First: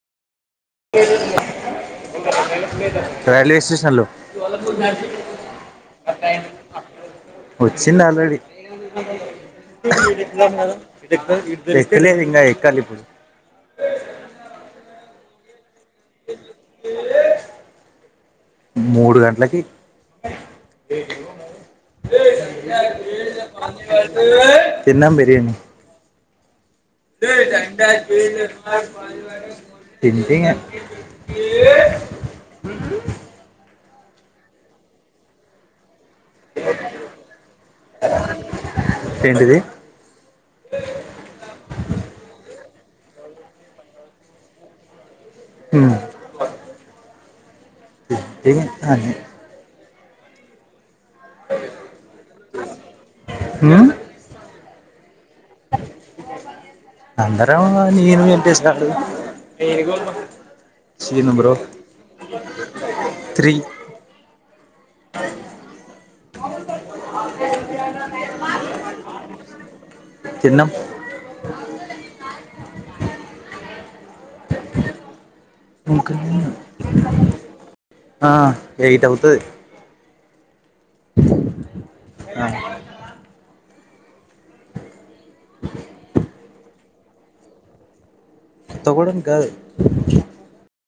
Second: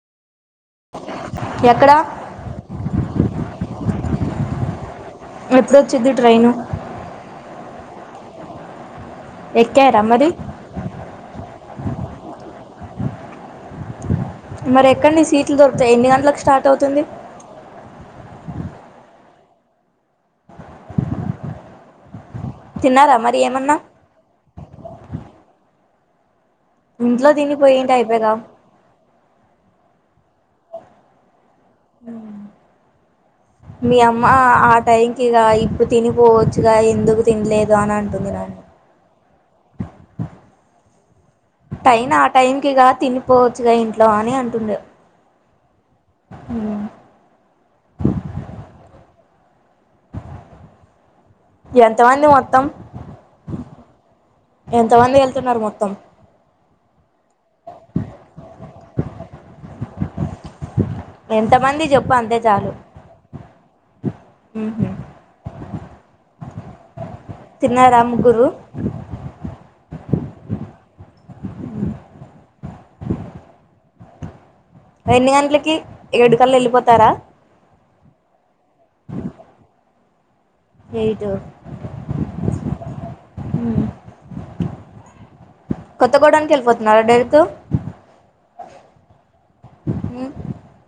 ఎక్క రైల్వే స్టేషన్లో డోచ్చిద్ది ట్రైను చ్చింది అల్రెడి ఎక్కారా మరి ఎక్కలేదు ఇంగ ఎక్ క్కాలిప్పుడు మరి ఎక్కడ నీకు సీట్లు దొరుకుతాయా ఎన్ని గంటలకు స్టార్ట్ అవుతుంది మూడు గంట్లకి తిన్నారా మరి ఏమన్నా తిన్నం బిర్యాణి ఇంట్లో తినిపోయి ఏంటి అయిపోయాగా తింటిగా హుమ్ మీ అమ్మ ఆ టైంకి ఇగ ఇప్పుడ్ తినిపోవచ్చుగా ఎందుకు తినలేదు అని అంటుంది నన్ను ఏంటిది టైన్ ఆ టైం కిగా తినిపోవచ్చుగా ఇంట్లో అని అంటుండు హుమ్ ఆ ఎంతమంది మొత్తం ఉమ్ ఎంతమంది వెల్ అందరం నేను వెంకటేష్ గాడు శ్రీను బ్రో ఎంతమంది చెప్పు అంతే చాలు త్రీ అ తిన్నారా ముగ్గురు తిన్నం ఎన్ని గంటలకి ఇంకా ఏడుకళ్ళ ఎళ్ళిపోతారా ఆ ఎయిట్ అవుతది ఏయిటు ఆ హుమ్ కొత్త గోడానికేళ్ళిపోతున్నారా డైరెక్ట్ కొత్తగూడం కాదు